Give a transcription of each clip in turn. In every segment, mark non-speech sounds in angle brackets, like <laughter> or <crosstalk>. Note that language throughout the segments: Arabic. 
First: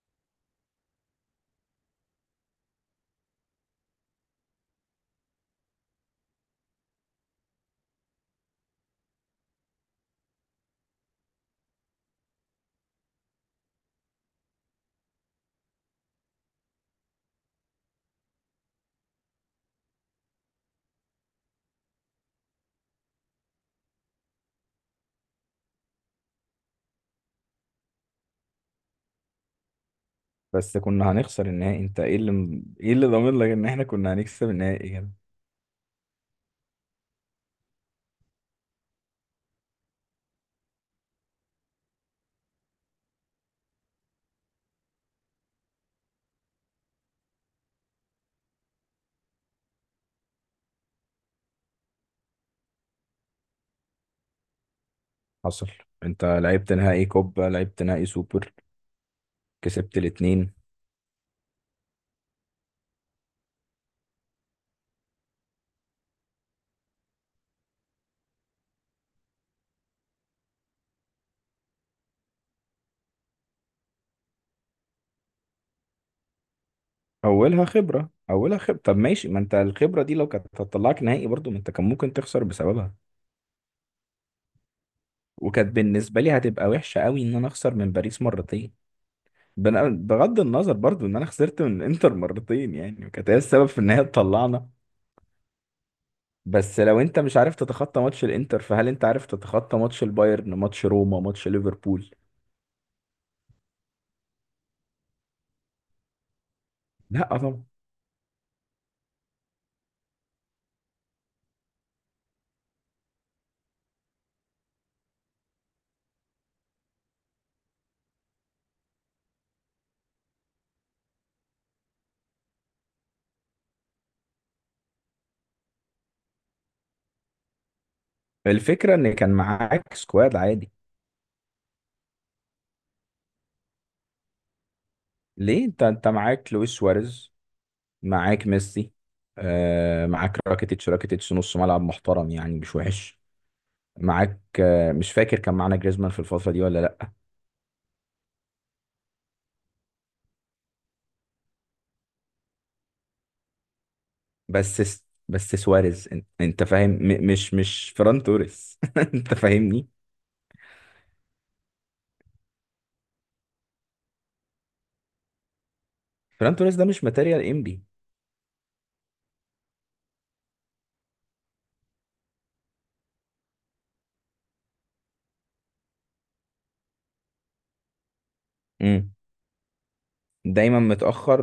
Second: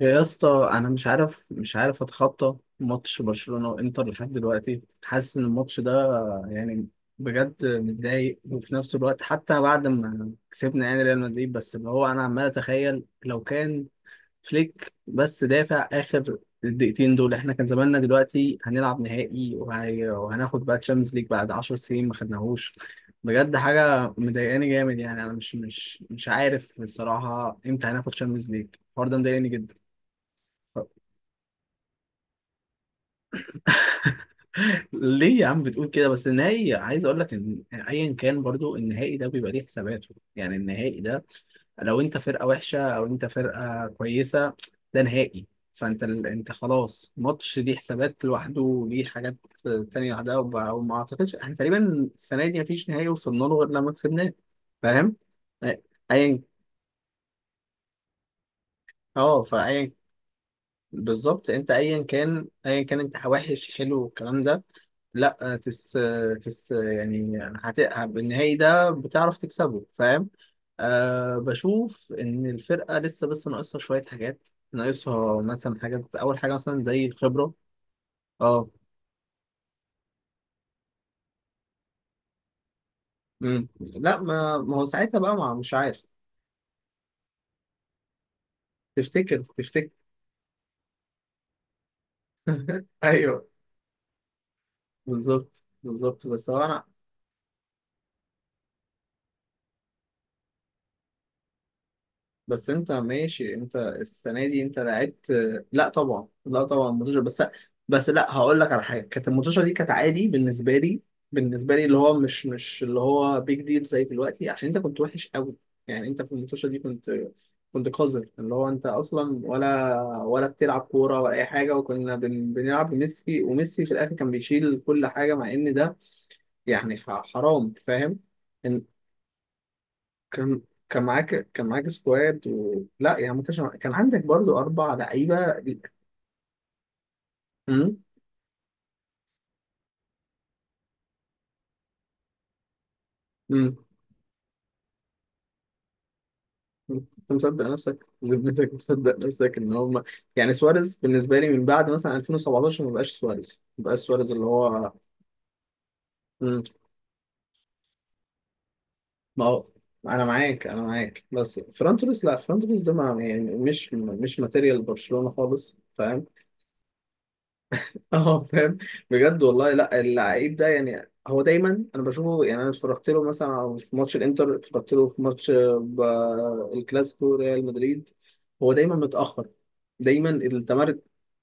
يا اسطى، انا مش عارف اتخطى ماتش برشلونة وانتر لحد دلوقتي. حاسس ان الماتش ده يعني بجد متضايق، وفي نفس الوقت حتى بعد ما كسبنا يعني ريال مدريد، بس اللي هو انا عمال اتخيل لو كان فليك بس دافع اخر الدقيقتين دول، احنا كان زماننا دلوقتي هنلعب نهائي وهناخد بقى تشامبيونز ليج بعد 10 سنين ما خدناهوش. بجد حاجة مضايقاني جامد، يعني انا مش عارف الصراحة امتى هناخد تشامبيونز ليج. الحوار ده مضايقني جدا. بس كنا هنخسر النهائي. انت ايه اللي ايه اللي ضامن لك ان احنا كنا هنكسب النهائي يعني؟ ليه يا عم بتقول كده؟ بس النهائي عايز اقول لك ان ايا كان برضو النهائي ده بيبقى ليه حساباته، يعني النهائي ده لو انت فرقه وحشه او انت فرقه كويسه، ده نهائي. فانت انت خلاص ماتش ليه حسابات لوحده وليه حاجات تانية لوحدها، وما اعتقدش احنا تقريبا السنه دي مفيش نهائي وصلنا له غير لما كسبناه. فاهم؟ حصل. أي- انت ايا. لعبت نهائي كوبا، لعبت نهائي سوبر، اه فايا. كسبت الاتنين. بالظبط، انت ايا كان ايا كان انت وحش حلو الكلام ده. لا تس، تس يعني بالنهائي ده بتعرف تكسبه، فاهم؟ أه، بشوف ان الفرقه لسه بس ناقصها شويه حاجات، ناقصها مثلا حاجات، اول حاجه مثلا زي الخبره. اولها خبرة، اولها اه. خبرة. طب ماشي، ما انت الخبرة دي لو كانت هتطلعك نهائي برضو ما انت كان ممكن تخسر بسببها. لا، ما هو ساعتها بقى ما وكانت مش عارف. بالنسبة لي هتبقى وحشة قوي ان انا اخسر من باريس مرتين. تفتكر؟ تفتكر؟ بغض النظر برضو ان انا خسرت من الانتر مرتين <laughs> يعني، وكانت هي ايوه، السبب في ان هي تطلعنا. بالظبط بالظبط، بس هو بس انا. لو انت مش عارف تتخطى ماتش الانتر فهل انت عارف تتخطى ماتش البايرن، ماتش روما، ماتش ليفربول؟ بس انت ماشي، انت السنه دي انت لعبت. لا طبعا لا طبعا الماتشة لا بس. طبعا. بس لا، هقول لك على حاجه، كانت الماتشة دي كانت عادي بالنسبه لي، بالنسبه لي اللي هو مش اللي هو بيج ديل زي دلوقتي، عشان انت كنت وحش قوي. يعني انت في الماتشة دي كنت كنت قذر، اللي هو انت اصلا ولا بتلعب كوره ولا اي حاجه، وكنا بنلعب بميسي، وميسي في الاخر كان بيشيل كل حاجه، مع ان ده يعني حرام، فاهم؟ الفكرة ان كان معاك سكواد كان عادي. كان معاك، كان معاك سكواد لا يعني ما كانش معاك- كان عندك برضو اربع لعيبه. ليه؟ انت معاك لويس سواريز، امم معاك ميسي، آه معاك راكيتيتش. نص ملعب محترم يعني، مش وحش. امم معاك آه، مش فاكر كان معانا جريزمان في الفترة دي ولا لا. انت مصدق نفسك؟ <laughs> ذمتك مصدق نفسك ان هم يعني سواريز؟ بالنسبه لي من بعد مثلا 2017 ما بقاش سواريز، ما بقاش سواريز اللي هو. بس سواريز انت امم فاهم، مش فران توريس <laughs> انت ما هو فاهمني؟ انا معاك، انا معاك. بس فران توريس، لا فران توريس ده ما يعني مش مش ماتيريال برشلونه خالص، فاهم؟ فران توريس ده مش ماتيريال انبي. <laughs> اه فاهم. بجد والله، لا اللعيب ده يعني هو دايما، انا بشوفه يعني، انا اتفرجت له مثلا في ماتش الانتر، اتفرجت له في ماتش آه، الكلاسيكو ريال مدريد، هو دايما متاخر، دايما دايما التمر. متأخر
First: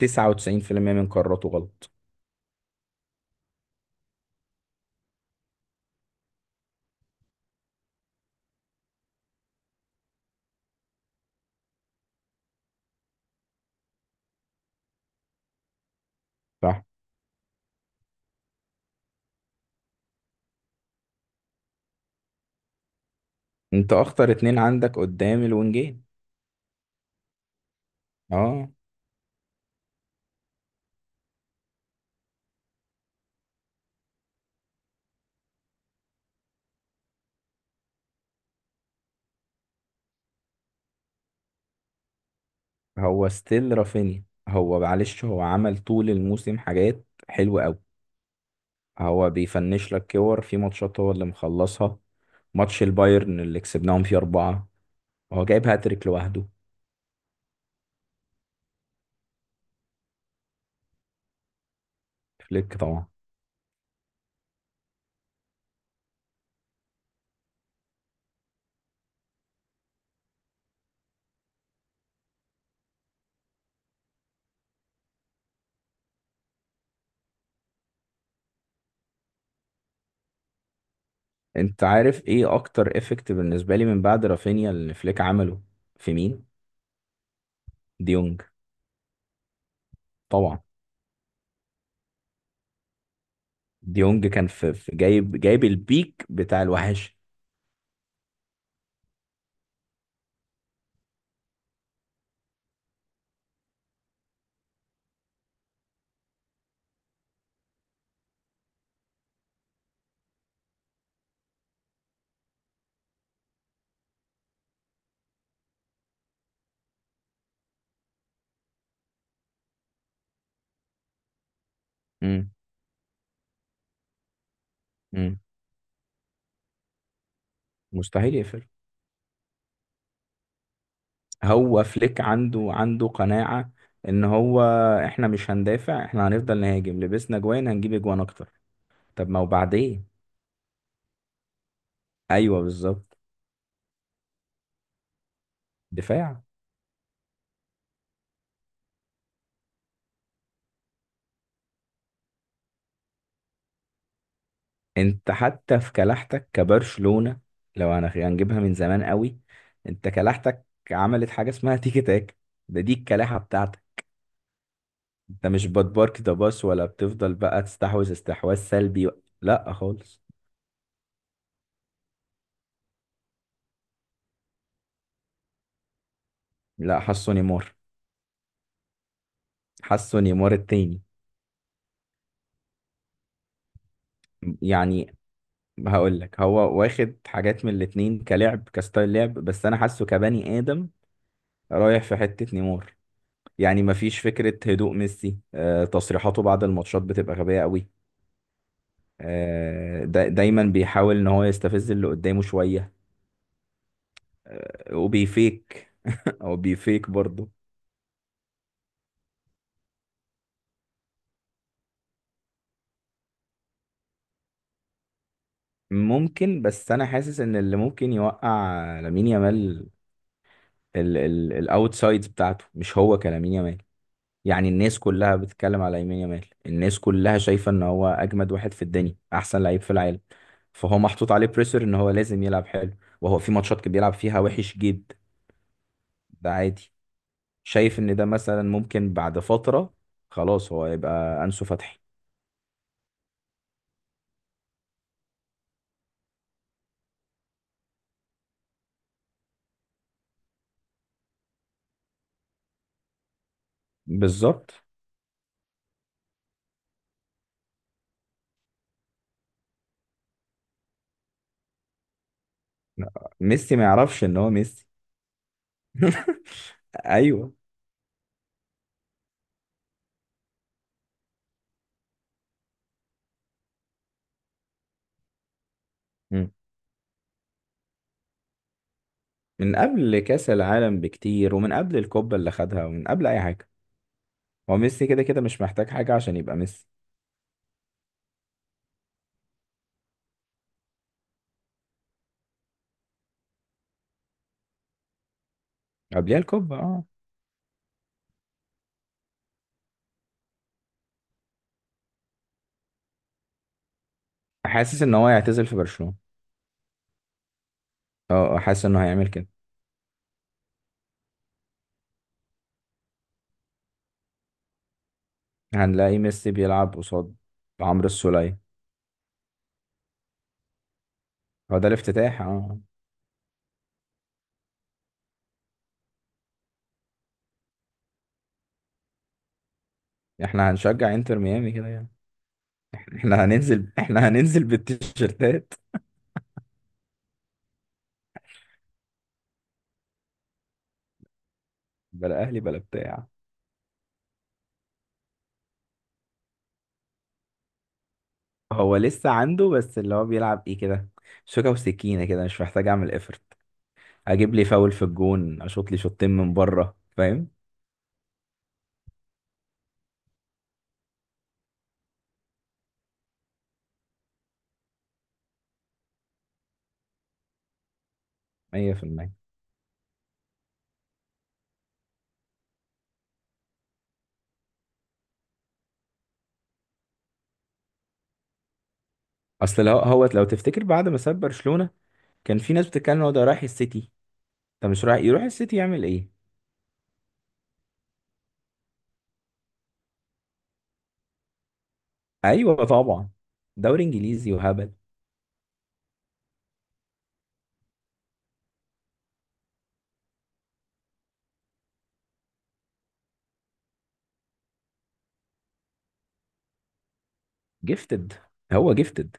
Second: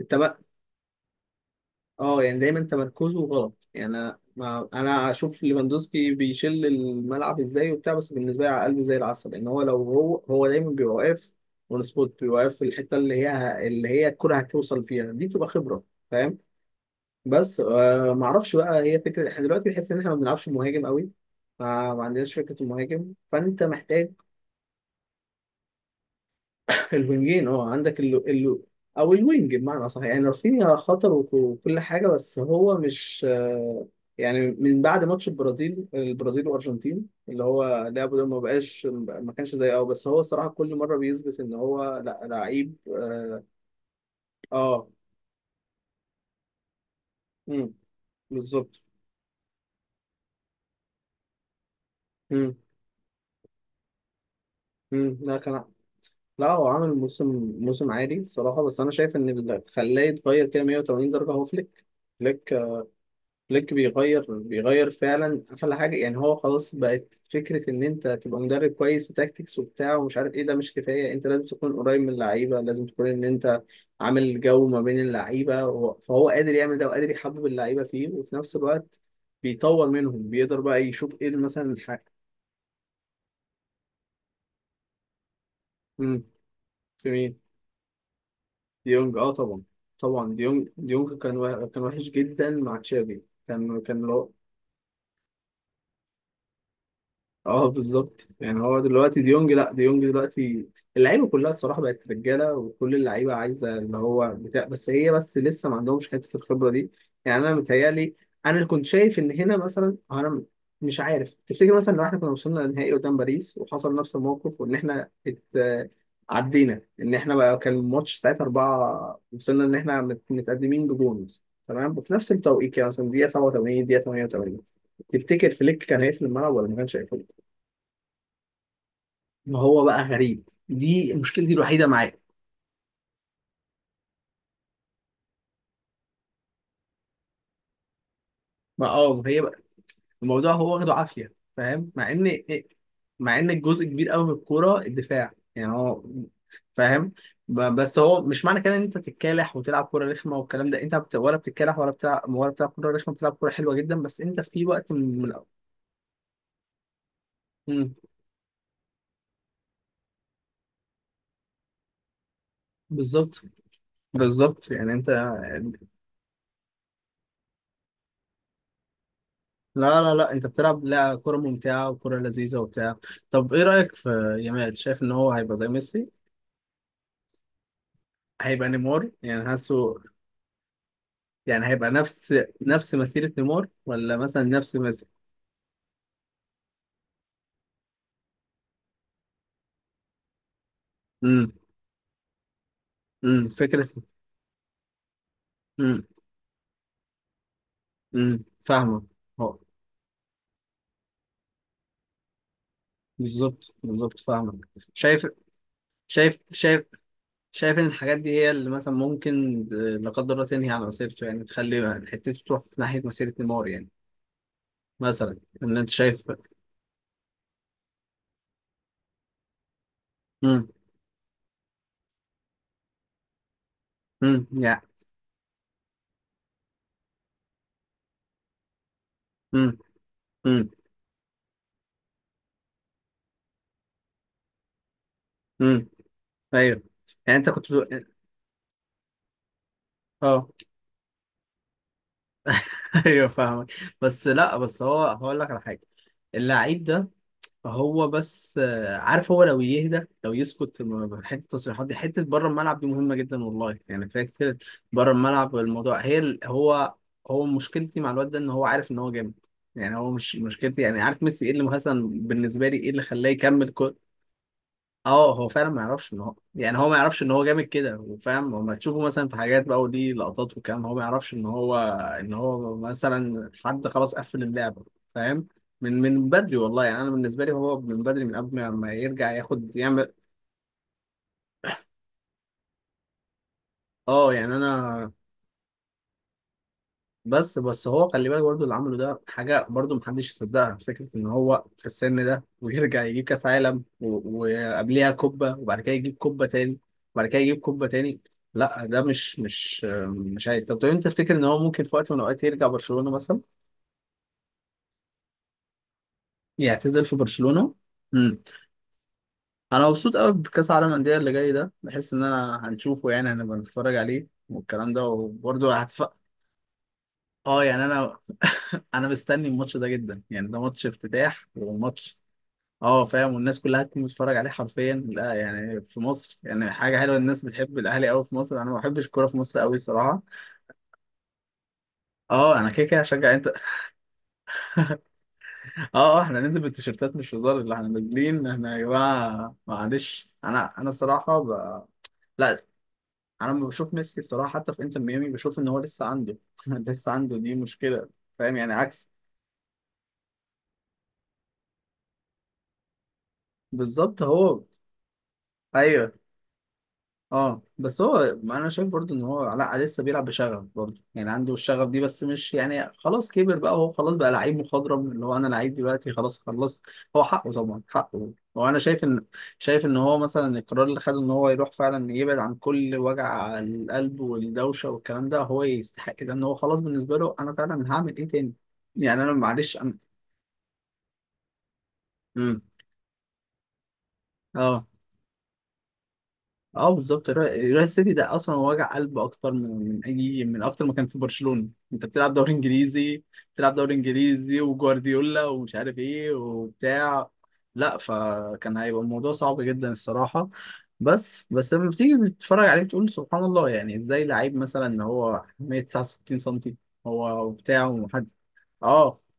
التم... من قراراته غلط. اه يعني دايما تمركزه غلط، يعني انا ما... انا اشوف ليفاندوسكي بيشل الملعب ازاي وبتاع، بس بالنسبه لي على قلبه زي العسل، لان هو لو هو دايما بيبقى واقف اون سبوت، بيبقى واقف في الحته اللي هي الكره هتوصل فيها دي، تبقى خبره، فاهم؟ صح، بس آه ما اعرفش بقى، هي فكره احنا دلوقتي بنحس ان احنا ما بنلعبش مهاجم قوي، ما عندناش فكره المهاجم، فانت انت محتاج اخطر اتنين عندك قدام الونجين. الوينجين. اه عندك اه. او الوينج بمعنى صح. يعني رافينيا خطر، وكل حاجه بس هو مش آه. يعني من بعد ماتش البرازيل والارجنتين، اللي هو لعبه ده ما بقاش ما كانش زي اه، بس هو الصراحه كل مره بيثبت ان هو لا لعيب هو اه. ستيل رافينيا. هو آه. معلش هو عمل طول الموسم حاجات حلوة مم، قوي. بالظبط. هو بيفنش لك كور في ماتشات هو اللي مخلصها. امم ماتش البايرن اللي كسبناهم فيه أربعة، لا، هو كان. جايب هاتريك لوحده. لا هو عامل موسم موسم عادي الصراحة، بس أنا شايف إن اللي خلاه يتغير كده 180 درجة هو فليك. فليك. فليك طبعا. فليك بيغير، بيغير فعلا. أحلى حاجة، يعني هو خلاص بقت فكرة إن أنت تبقى مدرب كويس وتاكتكس وبتاع ومش عارف إيه، ده مش كفاية. أنت لازم تكون قريب من اللعيبة، لازم تكون إن أنت عامل جو ما بين اللعيبة فهو قادر يعمل ده وقادر يحبب اللعيبة فيه، وفي نفس الوقت بيطور منهم، بيقدر بقى يشوف إيه مثلا انت الحاجة. عارف ايه اكتر افكت بالنسبة لي من بعد رافينيا اللي فليك عمله؟ في في مين؟ مين؟ ديونج. ديونج. اه طبعا. طبعا طبعا ديونج، ديونج كان كان وحش جدا مع تشافي. كان كان ديونج كان جايب، جايب البيك بتاع الوحش. اه بالظبط. يعني هو دلوقتي ديونج، لا ديونج دلوقتي اللعيبه كلها الصراحه بقت رجاله، وكل اللعيبه عايزه اللي هو بتاع، بس هي بس لسه ما عندهمش حته الخبره دي. يعني انا متهيألي، انا اللي كنت شايف ان هنا مثلا انا مش عارف، تفتكر مثلا لو احنا كنا وصلنا للنهائي قدام باريس وحصل نفس الموقف، وان احنا عدينا ان احنا بقى كان الماتش ساعتها أربعة، وصلنا ان احنا متقدمين بجون مثلا، تمام، وفي نفس امم، التوقيت يعني مثلا دقيقه 87 دقيقه 88، امم، تفتكر فليك كان هيقفل الملعب ولا ما كانش هيقفل؟ مستحيل يقفل. ما هو بقى غريب، دي مشكلتي هو الوحيده معاه. فليك عنده، عنده قناعة ان هو احنا مش هندافع، احنا هنفضل نهاجم، لبسنا جوان هنجيب اجوان اكتر. ما اه طب ما ما هي بقى وبعدين. الموضوع، هو واخده عافيه، فاهم؟ مع ان ايوه إيه، بالظبط. مع ان الجزء كبير قوي من الكوره الدفاع، يعني هو دفاع. فاهم. بس هو مش معنى كده ان انت تتكالح وتلعب كوره رخمه والكلام ده. انت ولا بتتكالح ولا بتلعب، ولا بتلعب كوره رخمه، بتلعب كوره حلوه جدا، بس انت في وقت من انت حتى في كلاحتك كبرشلونة، لو مم. هنجيبها من زمان قوي، انت كلاحتك عملت حاجة اسمها تيكي تاك. ده دي الكلاحة بالظبط بتاعتك. بالظبط، يعني انت انت مش بتبارك ده باص ولا بتفضل بقى تستحوذ استحواذ سلبي. لا لا لا خالص. لا انت بتلعب لا كوره ممتعه وكوره لذيذه وبتاع. طب ايه رايك في يامال؟ شايف ان هو هيبقى زي ميسي؟ لا، حاسه نيمار. هيبقى نيمار يعني، حاسه. حاسه نيمار التاني. يعني هيبقى نفس نفس مسيرة نيمار ولا مثلا نفس مسيرة. يعني هقول لك، هو واخد حاجات من الاتنين كلعب كستايل لعب، بس انا حاسه كبني ادم امم رايح في حتة نيمار. يعني فكرة. مفيش فكرة هدوء ميسي. آه، امم تصريحاته بعد الماتشات بتبقى غبية قوي. فاهمك. اه آه، دايما بيحاول ان هو يستفز اللي قدامه شوية. بالظبط بالظبط فاهمك. آه، شايف، وبيفيك شايف. <laughs> او شايف، بيفيك برضه. شايف ان الحاجات دي هي اللي مثلا ممكن آه، لا قدر الله تنهي على مسيرته، يعني تخلي حتته تروح في ناحية مسيرة نيمار يعني، مثلا. ان انت شايف. ممكن، بس انا حاسس ان اللي ممكن يوقع لامين يامال امم الاوتسايدز بتاعته، مش هو كلامين يامال. يعني يعني. الناس كلها بتتكلم على يمين يامال، الناس كلها شايفة ان هو اجمد واحد في الدنيا، احسن امم لعيب في العالم. امم فهو محطوط عليه بريسر ان هو لازم يلعب حلو، وهو في ماتشات كان بيلعب فيها وحش جدا. امم ده ايوه، عادي. يعني انت كنت شايف بتقول. ان ده مثلا ممكن بعد فترة اه. خلاص هو يبقى انسو فتحي. <laughs> ايوه فاهمك. بس لا، بس هو هقول لك على حاجة، اللعيب ده، هو بس آه، عارف، هو لو يهدى، لو يسكت، حته التصريحات دي حته بره الملعب دي مهمه جدا والله، يعني فيها كتير. بالظبط. بره الملعب الموضوع، هي هو هو مشكلتي مع الواد ده ان هو عارف ان هو جامد. يعني هو مش مشكلتي يعني، عارف ميسي ايه اللي مثلا بالنسبه لي، ايه اللي خلاه يكمل. ميسي ما يعرفش ان هو ميسي. اه هو فعلا ما يعرفش ان هو، <laughs> يعني هو ما يعرفش ان هو ايوه. جامد كده وفاهم، لما تشوفه مثلا في حاجات بقى ودي لقطات وكام هو ما يعرفش ان هو، ان هو مثلا حد خلاص قفل اللعبه، فاهم؟ من من مم. بدري والله، يعني انا بالنسبه لي هو من بدري، من قبل ما ما يرجع ياخد من يعمل. قبل كاس العالم بكتير، ومن قبل الكوبا اللي خدها، ومن قبل اي حاجه. اه يعني هو ميسي انا. كده كده مش محتاج حاجه عشان يبقى ميسي. بس بس هو خلي بالك برضه، اللي عمله ده حاجة برضه محدش يصدقها، فكرة إن هو في السن ده ويرجع يجيب كأس عالم، وقبليها كوبا، وبعد كده يجيب قبلها كوبا الكوبا، تاني، اه. وبعد كده يجيب كوبا تاني. لا ده مش عادي. طب طب أنت تفتكر إن هو ممكن في وقت من الأوقات يرجع برشلونة مثلا؟ حاسس ان هو هيعتزل في برشلونة. يعتزل في برشلونة؟ اه امم آه، حاسس انه هيعمل كده. أنا مبسوط قوي بكأس العالم الأندية اللي جاي ده، بحس إن أنا هنشوفه، يعني هنبقى نتفرج عليه والكلام ده، وبرضه هنلاقي ميسي بيلعب قصاد اه يعني عمرو انا. السولية. <laughs> انا مستني الماتش ده جدا، يعني ده ماتش افتتاح هو ده وماتش. الافتتاح، اه آه. اه فاهم، والناس كلها هتكون بتتفرج عليه حرفيا. لا يعني في مصر يعني حاجه حلوه، الناس بتحب الاهلي قوي في مصر، انا ما بحبش الكوره في مصر قوي الصراحه. احنا هنشجع انتر ميامي كده يعني. اه انا كده كده هشجع احنا انت، اه. هننزل، احنا هننزل بالتيشيرتات، اه احنا ننزل بالتيشيرتات مش هزار اللي احنا نازلين، احنا يا جماعه معلش انا، انا الصراحه بلا اهلي لا، بلا بتاع. انا لما بشوف ميسي الصراحه حتى في انتر ميامي، بشوف ان هو لسه عنده <laughs> لسه عنده دي مشكله، فاهم؟ يعني هو عكس. لسه عنده، بس اللي هو بيلعب ايه كده؟ شوكة وسكينة كده، مش محتاج اعمل افرت. بالظبط اجيب هو. لي فاول في الجون اشوط لي ايوه. شوطين من بره، فاهم؟ اه بس هو انا شايف برضو ان هو علاء لسه بيلعب بشغف برضو، يعني عنده الشغف دي، بس مش يعني خلاص كبر بقى، هو خلاص بقى لعيب مخضرم، اللي هو انا لعيب دلوقتي خلاص خلصت. هو حقه طبعا حقه، هو انا شايف ان، 100%. شايف ان هو مثلا القرار اللي خده ان هو يروح فعلا يبعد عن كل وجع القلب والدوشه والكلام ده، هو يستحق ده، ان هو خلاص بالنسبه له انا فعلا هعمل ايه تاني، يعني انا معلش اصل انا. هو لو تفتكر بعد ما ساب برشلونة، كان امم في ناس بتتكلم إن هو ده رايح السيتي. اه. طب مش رايح، يروح السيتي يعمل ايه؟ اه بالظبط، الريال سيتي ده اصلا وجع قلب اكتر من من اي، من اكتر ما كان في برشلونة، انت بتلعب دوري ايوه انجليزي، طبعا. بتلعب دوري دوري انجليزي انجليزي وهبل. وجوارديولا ومش عارف ايه وبتاع. لا فكان هيبقى الموضوع صعب جدا الصراحة. بس بس لما بتيجي بتتفرج عليه بتقول سبحان الله، يعني ازاي لعيب مثلا هو 169 سم هو وبتاع ومحد. جيفتد، هو اه جيفتد.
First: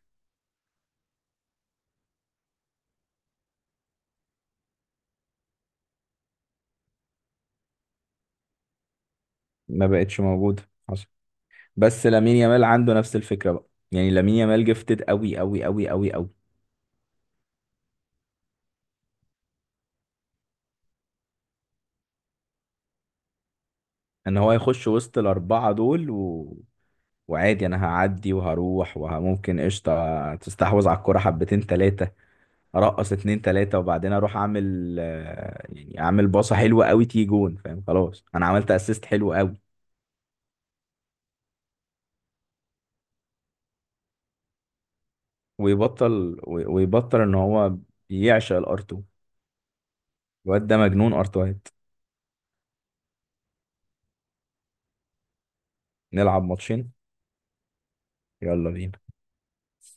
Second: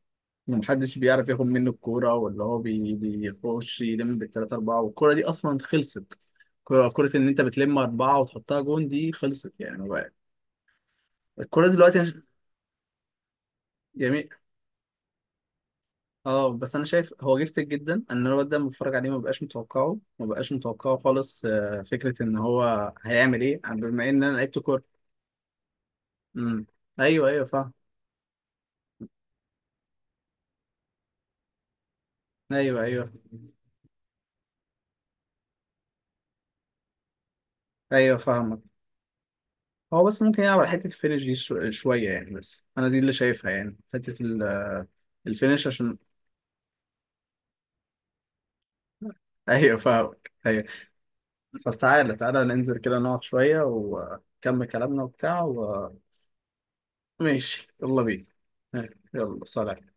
ومحدش بيعرف ياخد منه الكورة، ولا هو بيخش يلم بالتلاتة أربعة والكورة دي أصلا خلصت. كرة كرة إن أنت بتلم أربعة وتحطها جون دي خلصت ما يعني بقى. بقتش موجود. حصل. الكورة دلوقتي بس أنا لامين يامال عنده نفس الفكره بقى. يعني جميل. لامين يامال جيفتد قوي قوي قوي قوي قوي. اه بس أنا شايف هو جفتك جدا، أن الواد ده لما بتفرج عليه ما بقاش متوقعه، ما بقاش متوقعه خالص آه، فكرة إن هو هيعمل إيه بما إن أنا ان هو لعبت كورة. يخش وسط الاربعه دول و... أمم. أيوه أيوه وعادي فاهم. انا هعدي وهروح، وممكن قشطه تستحوذ على الكره حبتين ثلاثه. أيوه أيوه ارقص اتنين ثلاثه وبعدين اروح اعمل آه، يعني اعمل باصه حلوه قوي تيجي جون، فاهم؟ أيوه خلاص انا فاهمك. عملت اسيست حلو قوي. هو بس ممكن يلعب على حتة الفينش دي شوية، يعني بس أنا دي اللي شايفها، يعني حتة الفينش عشان. ويبطل ويبطل ان هو يعشق الار2. <laughs> أيوة فاهمك أيوة. الواد ده مجنون ارت وايت. طب تعالى تعالى ننزل كده نقعد شوية ونكمل كلامنا وبتاع نلعب ماتشين. ماشي يلا بينا. يلا بينا. يلا سلام.